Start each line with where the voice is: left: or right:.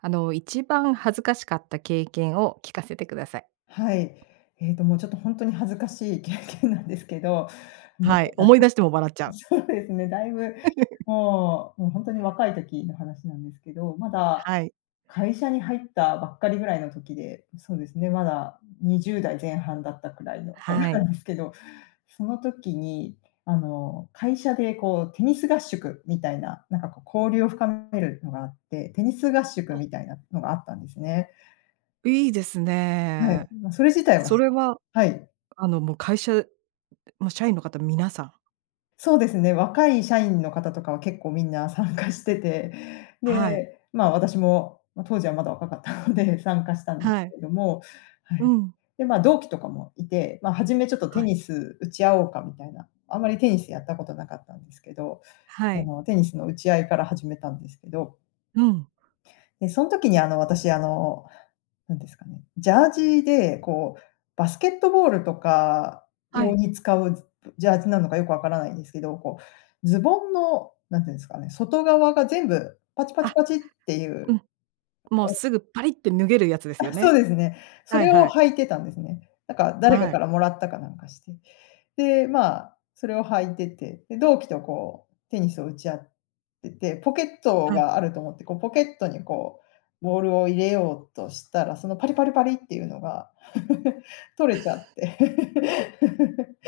right: あの、一番恥ずかしかった経験を聞かせてください。
left: はい。えっと、もう、ちょっとほんとに恥ずかしい経験なんですけど。もう、
right: はい、
left: だ
right: 思い
left: い
right: 出しても笑っちゃう。
left: そうですね、だいぶ、もうもう、ほんとに若い時の話なんですけど、まだ
right: はい。
left: 会社に入ったばっかりぐらいの時で、ま、そうですね、まだ20代前半だったくらいの、ま
right: は
left: は
right: い。
left: ですけど、その時に、あの、会社で、こう、テニス合宿みたいな、なんか、こう、交流を深めるのがあって、テニス合宿
right: あ。
left: みたいなのがあったんですね。
right: いいです
left: はい、
right: ね。
left: ま、それ自体は
right: そ
left: す
right: れは、
left: はい。
right: あの、もう、会社もう社員の方、皆さん？
left: そうですね、若い社員の方とかは結構みんな参加してて、
right: はい。
left: で、ま、私も、ま、当時はまだ若かったので参加したんです
right: はい。
left: けどもは
right: う
left: い。
right: ん。
left: で、ま、同期とかもいて、ま、はじめ、ちょっと、
right: は
left: テ
right: い。
left: ニス打ち合おうかみたいな、あんまりテニスやったことなかったんですけど、
right: は
left: あ
right: い。
left: の、テニスの打ち合いから始めたんですけど。
right: うん。
left: で、そん時に、あの、私、あの、何ですかね、ジャージで、こう、バスケットボールとか
right: は
left: 用
right: い。
left: に使う、ずぶジャージなのかよくわからないんですけど、こう、ズボンのなんて言うんですかね、外側が全部パチパチ
right: あ、
left: パチってい
right: う
left: う
right: ん。もう、
left: あ
right: すぐパリッって脱げるやつですよ
left: あ、そ
right: ね。
left: うですね。そ
right: はい
left: れを
right: はい。
left: 履いてたんですね。なんか、誰か
right: は
left: か
right: い。
left: らもらったか、なんかして。で、ま、それを履いてて、で、同期と、こう、テニスを打ち合ってて、ポケット
right: はい。
left: があると思って、こう、ポケットに、こう、ボールを入れようとしたら、その、パリパリパリっていうのが、取れちゃっ て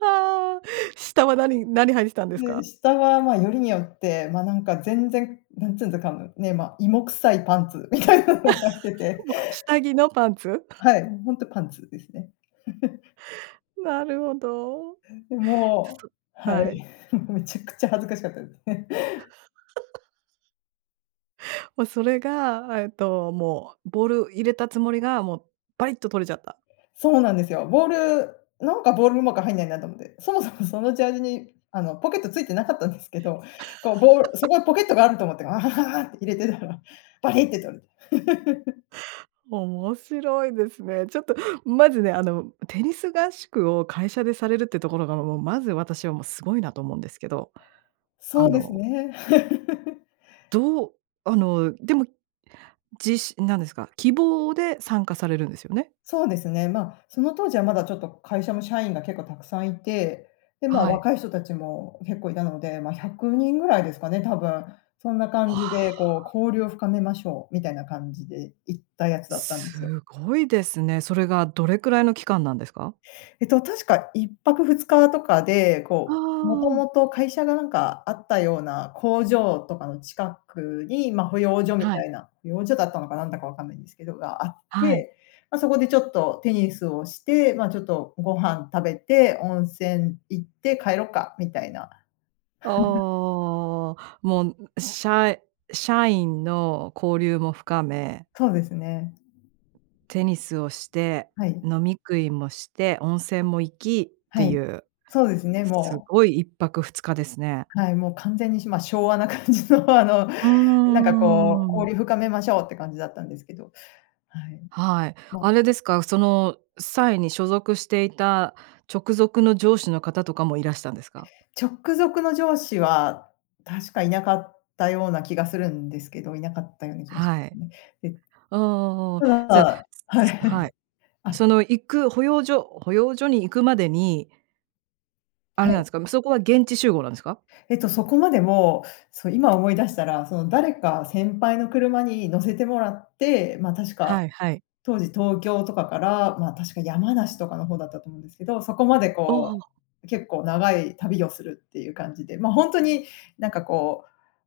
right: はあ、下は何何履いててたんです
left: で、
right: か？
left: 下は、ま、よりによって、ま、なんか、全然、なんつんづかむ、ね、ま、芋臭いパンツみたいなの履いて て。
right: もう、下着のパンツ？
left: はい、もう、ほんとパンツですね。
right: なるほど。
left: え、で、
right: じゃ、
left: も
right: そ
left: うはい。
right: はい。
left: めちゃくちゃ恥ずかしかったですね。
right: もう、それが、えっと、もう、ボール入れたつもりが、もう、バリッと取れちゃった。
left: そうなんですよ。ボール「なんか、ボールうまく入んないな」と思って、そもそもそのジャージに、あの、ポケットついてなかったんですけど、こう、ボールそ こにポケットがあると思って、って入れてたら、バリって取れて。
right: 面白いですね。ちょっと、まずね、あの、テニス合宿を会社でされるってところが、もう、まず私はもう、すごいなと思うんですけど、
left: そ
right: あ
left: うです
right: の
left: ね。
right: どうあの、でもじしなんですか、希望で参加されるんですよね？
left: そうですね。ま、その当時はまだ、ちょっと、会社の社員が結構たくさんいて、で、ま、
right: はい。
left: 若い人たちも結構いたので、ま、100人ぐらいですかね、多分、そんな
right: わ
left: 感
right: あ。
left: じで、こう、「交流を深めましょう」みたいな感じで、行ったやつだったんで
right: す
left: すよ。
right: ごいですね。それが、どれくらいの期間なんですか？
left: えっと、確か、1泊2日とかで、
right: あ
left: こう、もと
right: あ。
left: もと会社が、なんか、あったような工場とかの近くに、ま、保養所み
right: は
left: た
right: い。
left: いな、保養所だったのか、なんだかわからないんですけど、があっ
right: はい。
left: て、ま、そこでちょっとテニスをして、ま、ちょっと、ご飯食べて温泉行って帰ろっかみたいな。
right: あ あ、もん、う社社員の交流も深め
left: そうですね。
right: テニスをして、
left: はい。
right: 飲み食いもして、温泉も行きって
left: は
right: い
left: い、
right: う、
left: そうですね、
right: す
left: もう
right: ごい1泊2日ですね。
left: はい、もう、完全に、しま、昭和な感じの、あの、
right: うー
left: なんかこう
right: ん。
left: 「交流深めましょう」って感じだったんですけど、はい。
right: はい、
left: ま
right: あれですか？その際に所属していた直属の上司の方とかもいらしたんですか？
left: 直属の上司は、確かいなかったような気がするんですけどいなかったような気がし
right: はい。
left: ね。で、
right: ああ、
left: た
right: じゃあ、
left: だはい。
right: すすはい。
left: あ
right: その行く保養所保養所に行くまでにあれ
left: は
right: なんで
left: い。
right: すか？もうそこは現地集合なんですか？
left: えっとそこまでも、そう今思い出したら、その誰か先輩の車に乗せてもらって、ま、確か
right: はいはい。
left: 当時東京とかから、ま、確か山梨とかの方だったと思うんですけど、そこまで
right: おお。
left: こう結構長い旅をするっていう感じで、ま、ほんとになんかこ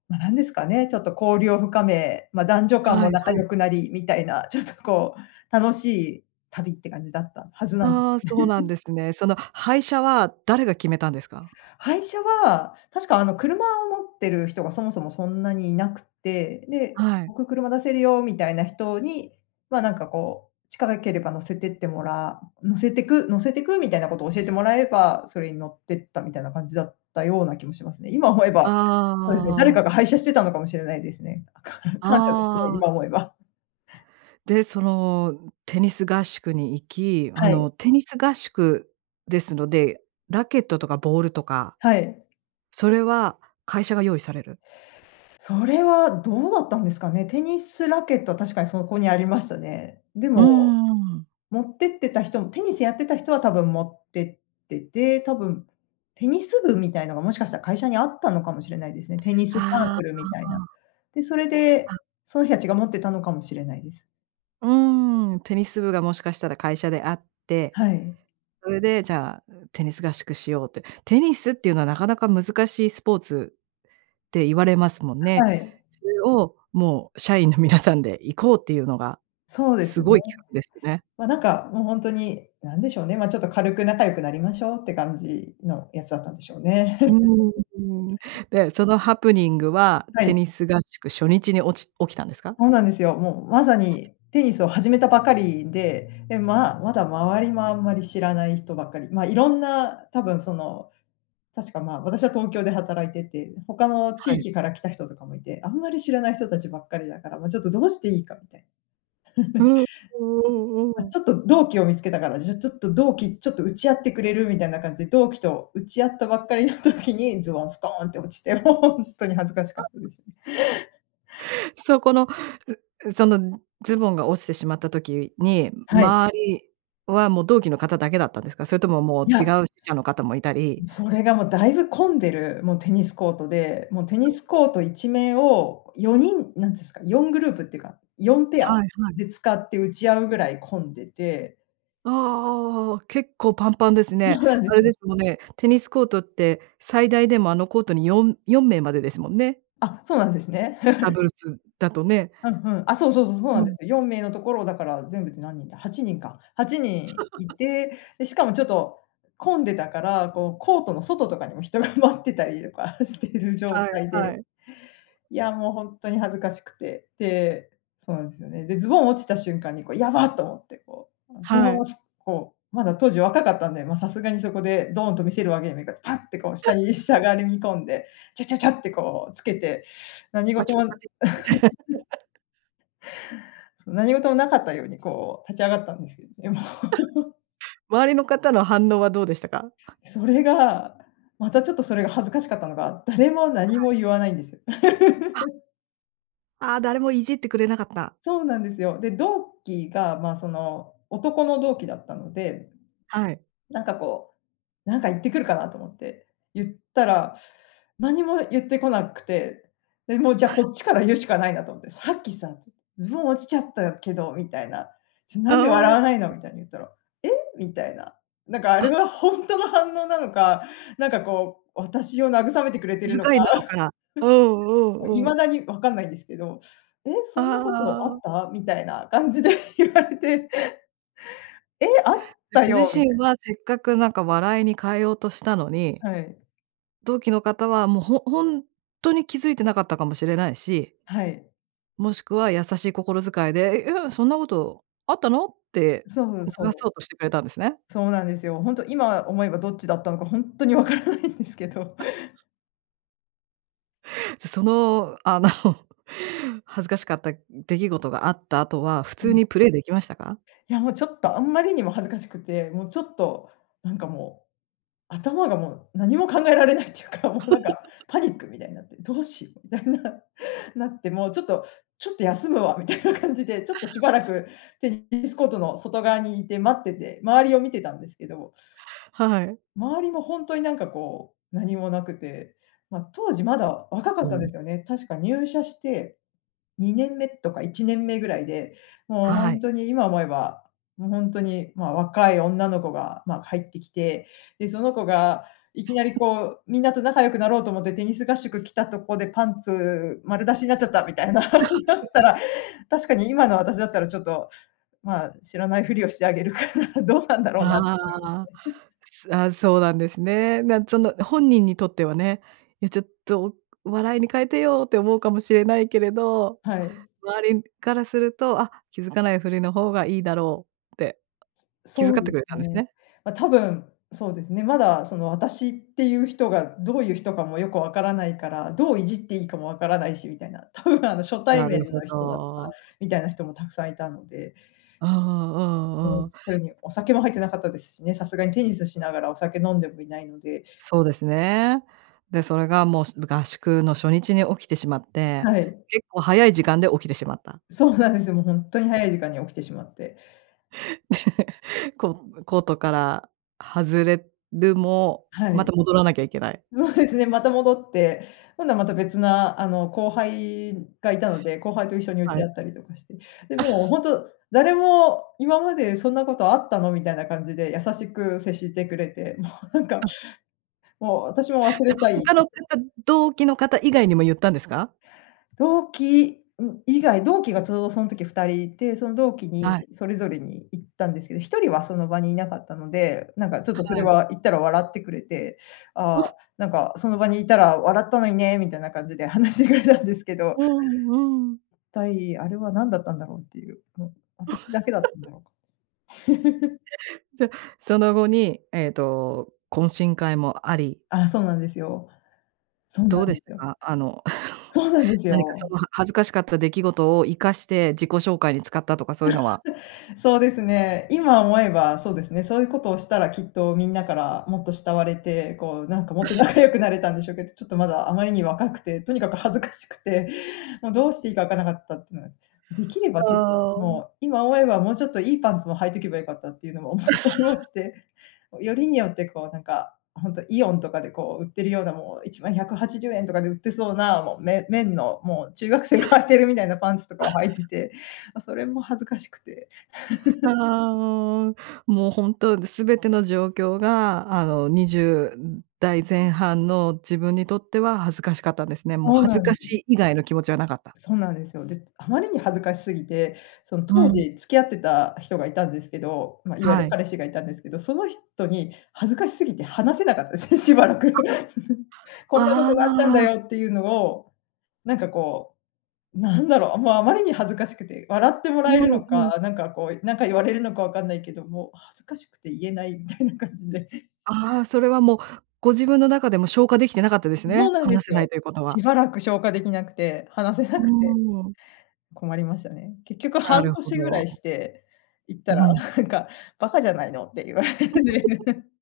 left: う、ま、何ですかね、ちょっと交流を深め、ま、男女間
right: は
left: も
right: い
left: 仲
right: はい。
left: 良くなり、みたいな、ちょっとこう楽しい旅って感じだったはずなんです。
right: ああ、そうなん ですね。その配車は誰が決めたんですか？
left: 配車は、確かあの車を持っている人がそもそもそんなにいなくって、で、
right: はい。
left: 僕車出せるよみたいな人に、ま、なんかこうちからければ乗せてってもら乗せてく乗せてくみたいなことを教えてもらえば、それに乗ってったみたいな感じだったような気もしますね。今思えば
right: あ
left: そうですね、誰
right: あ。
left: かが配車してたのかもしれないですね。かん感謝ですね、
right: ああ。
left: 今思えば。
right: で、そのテニス合宿に行き、あ
left: はい。
right: のテニス合宿ですので、ラケットとかボールとか、
left: はい。
right: それは会社が用意される？
left: それはどうだったんですかね。テニスラケットは確かにそこにありましたね。で
right: うー
left: も、
right: ん。
left: 持ってってた人んテニスやってた人は多分持ってってて、多分テニス部みたいのがもしかしたら会社にあったのかもしれないですね。テニスサー
right: ああ、
left: クルみたい
right: うん
left: な。
right: うん。
left: で、それで
right: うん。
left: その人たちが持ってたのかもしれないです。
right: うーん、テニス部がもしかしたら会社であって。
left: はい。
right: それで、じゃあ、ん、テニス合宿しようって、テニスっていうのは、なかなか難しいスポーツって言われますもんね。
left: はい。
right: それを、もう社員の皆さんで行こうっていうのが、
left: そうで
right: す
left: す
right: ご
left: ね。
right: い企画ですよね。
left: ま、なんか、もうほんとに、何でしょうね、ま、ちょっと軽く仲良くなりましょうって感じのやつだったんでしょうね。
right: うーん。で、そのハプニングは、
left: は
right: テ
left: い。
right: ニス合宿初日におち起きたんですか？
left: ほうなんですよ。もうまさに、テニスを始めたばかりで、で、ままだ周りもあんまり知らない人ばっかり、ま、色んな多分その、確かまあ、私は東京で働いてて、他の
right: は
left: 地
right: い。
left: 域から来た人とかも居て、あんまり知らない人たちばっかりだから、もうちょっとどうしていいかみたい。
right: うん、うんうん
left: あ、
right: うん。
left: ちょっと同期を見つけたから、じゃ、ちょっと同期、ちょっと打ち合ってくれる？みたいな感じで、同期と打ち合ったばっかりの時に、ズボンスコーンって落ちて、ほんとに恥ずかしかった ですね。
right: そこの、うそのズボンが落ちてしまった時に、
left: はい。
right: 周りはもう同期の方だけだったんですか？それとももう、
left: い
right: 違
left: や
right: う支社の方も居たり。
left: それがもう大分混んでる、もうテニスコートで、もうテ
right: う
left: ニ
right: ん。
left: スコート一面を、4人なんですか、4グループっていうか、4ペア
right: はいはい。
left: で使って打ち合うぐらい混んでて。
right: ああああああ、結構パンパンです
left: そ
right: ね。
left: うなんで
right: あれ
left: す。
right: ですもんね、テニスコートって最大でも、あの、コートによん4名までですもんね。
left: あ、そうなんですね。
right: ダブル スだとね。
left: ふんふん。あ、そうそうそう、そうな
right: う
left: んで
right: ん。
left: す。4名のところをだから全部で何人だ、8人か、8人い て、で、しかもちょっと混んでたから、こうコートの外とかにも人が待ってたりとかしてる状
right: はい
left: 態
right: は
left: で、
right: い。
left: いやもう、ほんとに恥ずかしくて、で、そうなんですよね。で、ズボン落ちた瞬間にこう「やばっ！」と思ってこうその
right: は
left: まま
right: い。
left: すっこう、まだ当時若かったんで、ま、さすがにそこでドーンと見せるわけにもいかパッてこう下に し
right: そう。
left: ゃがりみ込んで、チャチャチャってこうつけて、何
right: ま
left: 事
right: ち
left: も そう、何事もなかったようにこう立ち上がったんです。いや、もう。
right: 周りの方の反応はどうでしたか？
left: それが、またちょっとそれが恥ずかしかったのが、誰も
right: は
left: 何
right: い。
left: も言わないんですよ。
right: あ。ああ、誰もいじってくれなかった。
left: そうなんですよ。で、同期が、ま、その、男の同期だったので、
right: はい。
left: なんかこう、なんか言ってくるかなと思って言ったら、何も言ってこなくて、で、もうじゃあ、こっちから言うしかないなと思って「さっきさ、ずズボン落ちちゃったけど」みたいな「ちょ、なんで笑
right: あ
left: わないの？」
right: あ。
left: みたいに言ったら「え？」みたいな。なんかあれ
right: あ。
left: はほんとの反応なのか、なんかこう私を慰めてくれてる
right: 気
left: のか、
right: 遣いなの かうんうんう
left: 未
right: ん。
left: だにわかんないんですけど「え、そんな
right: あ
left: ことあ
right: あ。
left: った？」みたいな感じで言われて。「え！あった
right: ご自
left: よ」みた
right: 身
left: い
right: はせっかくなんか笑いに変えようとしたのに、
left: はい。
right: 同期の方はもうほほんとに気づいてなかったかもしれないし、
left: はい。
right: もしくは優しい心遣いで「いや、そんなことあったの？」って
left: そう、
right: おが
left: そ
right: そ
left: う。
right: うとしてくれたんですね。
left: そうなんですよ。ほんと今思えばどっちだったのかほんとにわからないんですけど。
right: じゃ、その、あの、恥ずかしかった出来事があった後は、普
left: う
right: 通
left: ん。
right: にプレイできましたか？
left: いやもうちょっとあんまりにも恥ずかしくて、もうちょっと、なんかもう、頭がもう何も考えられないっていうか、もうなんか パニックみたいになって、「どうしよう」みたいななってもうちょっと「ちょっと休むわ」みたいな感じで、ちょっとしばらくテニテニスコートの外側に居て待ってて、周りを見てたんですけど
right: はい。
left: 周りもほんとになんかこう何もなくて、ま、当時まだ若か
right: う
left: ったんで
right: ん。
left: すよね、確か入社して、2年目とか1年目ぐらいで、もうほ
right: は
left: ん
right: い。
left: とに今思えばもうほんとに、まあ、若い女の子が、ま、入ってきて、で、その子がいきなり こう、みんなと仲良くなろうと思ってテニス合宿来たとこで、パンツ丸出しになっちゃったみたいななった ら、確かに今の私だったらちょっと、ま、知らないふりをしてあげるかな、どうなんだろうなと思いま
right: ああ。
left: すね。
right: すああ、そうなんですね。なんつその本人にとってはね、「え、ちょっと笑いに変えてよ」って思うかもしれないけれど、
left: はい。
right: 周りからすると「あ、気付かないふりの方がいいだろう」って気遣
left: そう
right: って
left: で
right: くれ
left: す
right: たんです
left: ね。
right: ね。
left: ま、多分そうですね。まだそのあたしっていう人がどういう人かもよく分からないから、どういじっていいかも分からないしみたいな、多分あの初対
right: なる
left: 面の
right: ほ
left: 人だった、
right: ど。
left: みたいな人も沢山居たので。
right: うんう
left: う
right: んう
left: ん、
right: ん。
left: それにお酒も入ってなかったですしね、さすがにテニスしながらお酒飲んでもいないので。
right: そうですね。で、それがもう、し合宿の初日に起きてしまって、
left: はい。
right: 結構早い時間で起きてしまった。
left: そうなんですよ。もうほんとに早い時間に起きてしまって。
right: こう、コートから外れるも、
left: は
right: ま
left: い。
right: た戻らなきゃいけない。
left: そうですね、また戻って、今度はまた別な、あの後輩が居たので、後輩と一緒に打
right: は
left: ち
right: い。
left: 合ったりとかして。で、もう ほんと誰も「今までそんなことあったの？」みたいな感じで優しく接してくれて、もうなんか、
right: あ。
left: もう私も忘
right: い
left: れ
right: や、
left: たいんで。
right: 他の方、同期の方以外にも言ったんですか？
left: 同期、ん、以外、同期がちょうどそん時2人居て、その同期
right: はい。
left: にそれぞれに言ったんですけど、1人はその場に居なかったので、なんかちょっ
right: は
left: とそれ
right: い。
left: は言ったら笑ってくれて、「ああ、
right: お。
left: なんかその場にいたら笑ったのにね」みたいな感じで話してくれたんですけど。
right: うんうん。
left: 一体あれは何だったんだろうっていう、ね、私だけだったんだ ろうか。
right: じゃ、その後に、えっと懇親会もあり
left: あ、そうなんですよ。そう
right: ど
left: なん
right: うで
left: で
right: し
left: す
right: た
left: よ。
right: か？あの、
left: そうなんです
right: 何かそ
left: よ。
right: の恥ずかしかった出来事を生かして、自己紹介に使ったとかそういうのは。
left: そうですね。今思えばそうですね。そういうことをしたらきっとみんなからもっと慕われて、こうなんかもっと 仲良くなれたんでしょうけど、ちょっとまだあまりに若くて、とにかく恥ずかしくて、もうどうしていいか分からなかったってのが。出来れば
right: あ
left: ちょっと、
right: あ。
left: もう今思えばもうちょっといいパンツを履いてけばよかったっていうのもおもしおも して、よりによってこうなんか、ほんとイオンとかでこう売ってるようなもう、1枚¥180とかで売ってそうな、もうめ綿の、もう中学生が履いてるみたいなパンツとかを 履いてて、ま、それも恥ずかしくて。
right: あ あ、もう、もうほんと、すべての状況が、あの、20代前半の自分にとっては恥ずかしかったんですね。もう
left: そう
right: 恥ず
left: な
right: か
left: ん
right: しい以外の気持ちは無かった。
left: そうなんですよ。で、あまりに恥ずかし過ぎて、その、
right: う
left: 当
right: ん。
left: 時付き合ってた人が居たんですけど、ま、いわゆ
right: は
left: る
right: い。
left: 彼氏が居たんですけど、その人に恥ずかし過ぎて話せなかったですね、しばらく。
right: あ
left: 「こんなこ
right: あ
left: とがあったんだ
right: あ。
left: よ」っていうのを、なんかこう、なんだろう、もうあまりに恥ずかしくて、笑っても
right: う
left: らえる
right: ん
left: の
right: うん。
left: か、なんかこう、なんか言われるのか分かんないけど、もう、恥ずかしくて言えないみたいな感じで。
right: ああ、それはもう、ご自分の中でも消化出来てなかったです
left: そ
right: ね。
left: うなんで
right: 話
left: す
right: せない
left: よ。
right: ということ
left: し
right: は。
left: ばらく消化出来なくて、話せ
right: う
left: な
right: ー
left: くて。
right: ん。
left: 困りましたね。結局
right: な
left: 半
right: るほ
left: 年ぐら
right: ど。
left: いして、言った
right: う
left: ら、
right: ん。
left: なんか「バカじゃないの」って言われて。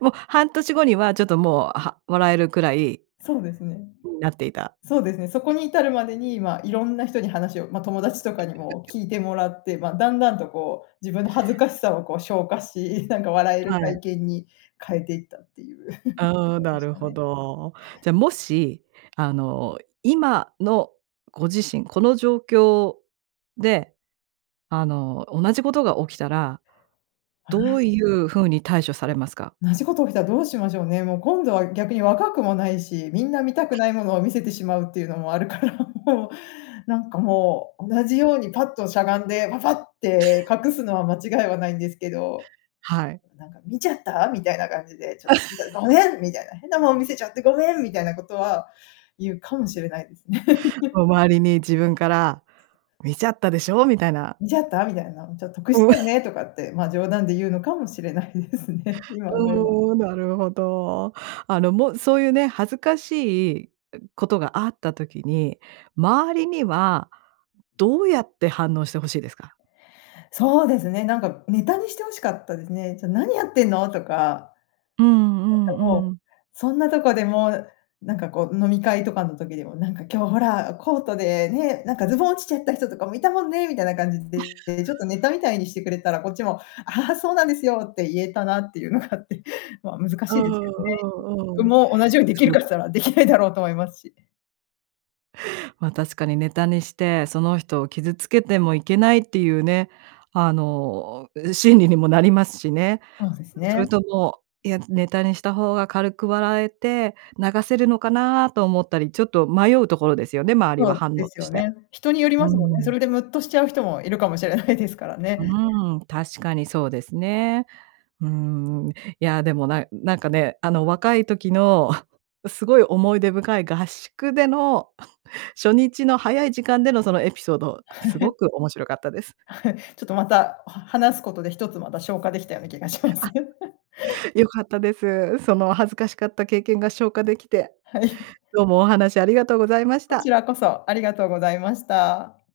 right: もう半年後には、ちょっともう、は笑えるくらい
left: そうですね。
right: になっていた。
left: そうですね、そこに至るまでに、ま、色んな人に話を、ま、友達とかにも 聞いてもらって、ま、段々とこう、自分の恥ずかしさをこう消化し、なんか笑える
right: はい。
left: 体験に変えていったっていう
right: ああ、
left: で
right: な
left: し
right: る
left: た
right: ほ
left: ね。
right: ど。じゃあもし、あの、今のご自身この状況で、あの、同じことが起きたら
left: 同
right: どう
left: じ
right: いう風に対処されますか？
left: 同じこと起きたらどうしましょうね。もう今度は逆に若くもないし、みんな見たくないものを見せてしまうっていうのもあるから、もうなんかもう、同じようにパッとしゃがんでパパッて隠すのは間違いは無いんですけど、
right: はい。
left: なんか「見ちゃった？」みたいな感じで、ちょっと「見た、ご めん！」みたいな、「変なもん見せちゃってごめん！」みたいなことは、言うかもしれないですね。
right: もう周りに自分から、「見ちゃったでしょ？」みたいな。
left: 「見ちゃった？」みたいな、「ちょっと得し
right: うん。
left: たよね？」とかって、ま、冗談で言うのかもしれないですね。今思えば。
right: うーん、なるほど。あの、もそういうね、恥ずかしいことがあった時に、周りにはどうやって反応して欲しいですか？
left: そうですね、なんかネタにして欲しかったですね。「ちょ、何やってんの？」とか。
right: う
left: な
right: ん
left: ん
right: う
left: かもう、
right: んうん。
left: そんなとこでもうなんかこう飲み会とかの時でもなんか「今日ほらコートでね、なんかズボン落ちちゃった人とかも居たもんね」みたいな感じで、で、ちょっとネタみ たいにしてくれたらこっちも「あはは、そうなんですよ」って言えたなっていうのがあって。ま、難
right: う
left: し
right: ん
left: いですけどね。
right: う
left: 自
right: んう
left: 分
right: ん。
left: も同じように出来
right: そ
left: る
right: う
left: かっ
right: で
left: て言ったら出来ないだろうと思いますし。
right: ま、確かにネタにして、その人を傷付けてもいけないっていうね、あの、心理にもなりますしね。
left: そうです
right: それ
left: ね。
right: とも、「いや、ネタにした方が軽く笑えて、流せるのかな」と思ったり、ちょっと迷うところですよね、周り
left: そ
right: は
left: う
right: 反応
left: です
right: と
left: よ
right: して。
left: ね。人により
right: う
left: ますもんね。そ
right: ん。
left: れでむっとしちゃう人も居るかもしれないですから
right: う
left: ね。
right: ーん、確かにそうですね。うーん。いや、でもななんかね、あの、若い時の すごい思い出深い合宿での、初日の早い時間でのそのエピソード、
left: は
right: すご
left: い。
right: く面白かったです。
left: はい。ちょっとまた、は話すことで1つまた消化出来たような気がしま
right: あ。
left: す。
right: 良かったです。その恥ずかしかった経験が消化出来て。
left: はい。
right: どうもお話ありがとうございまし
left: こち
right: た。
left: らこそ、ありがとうございました。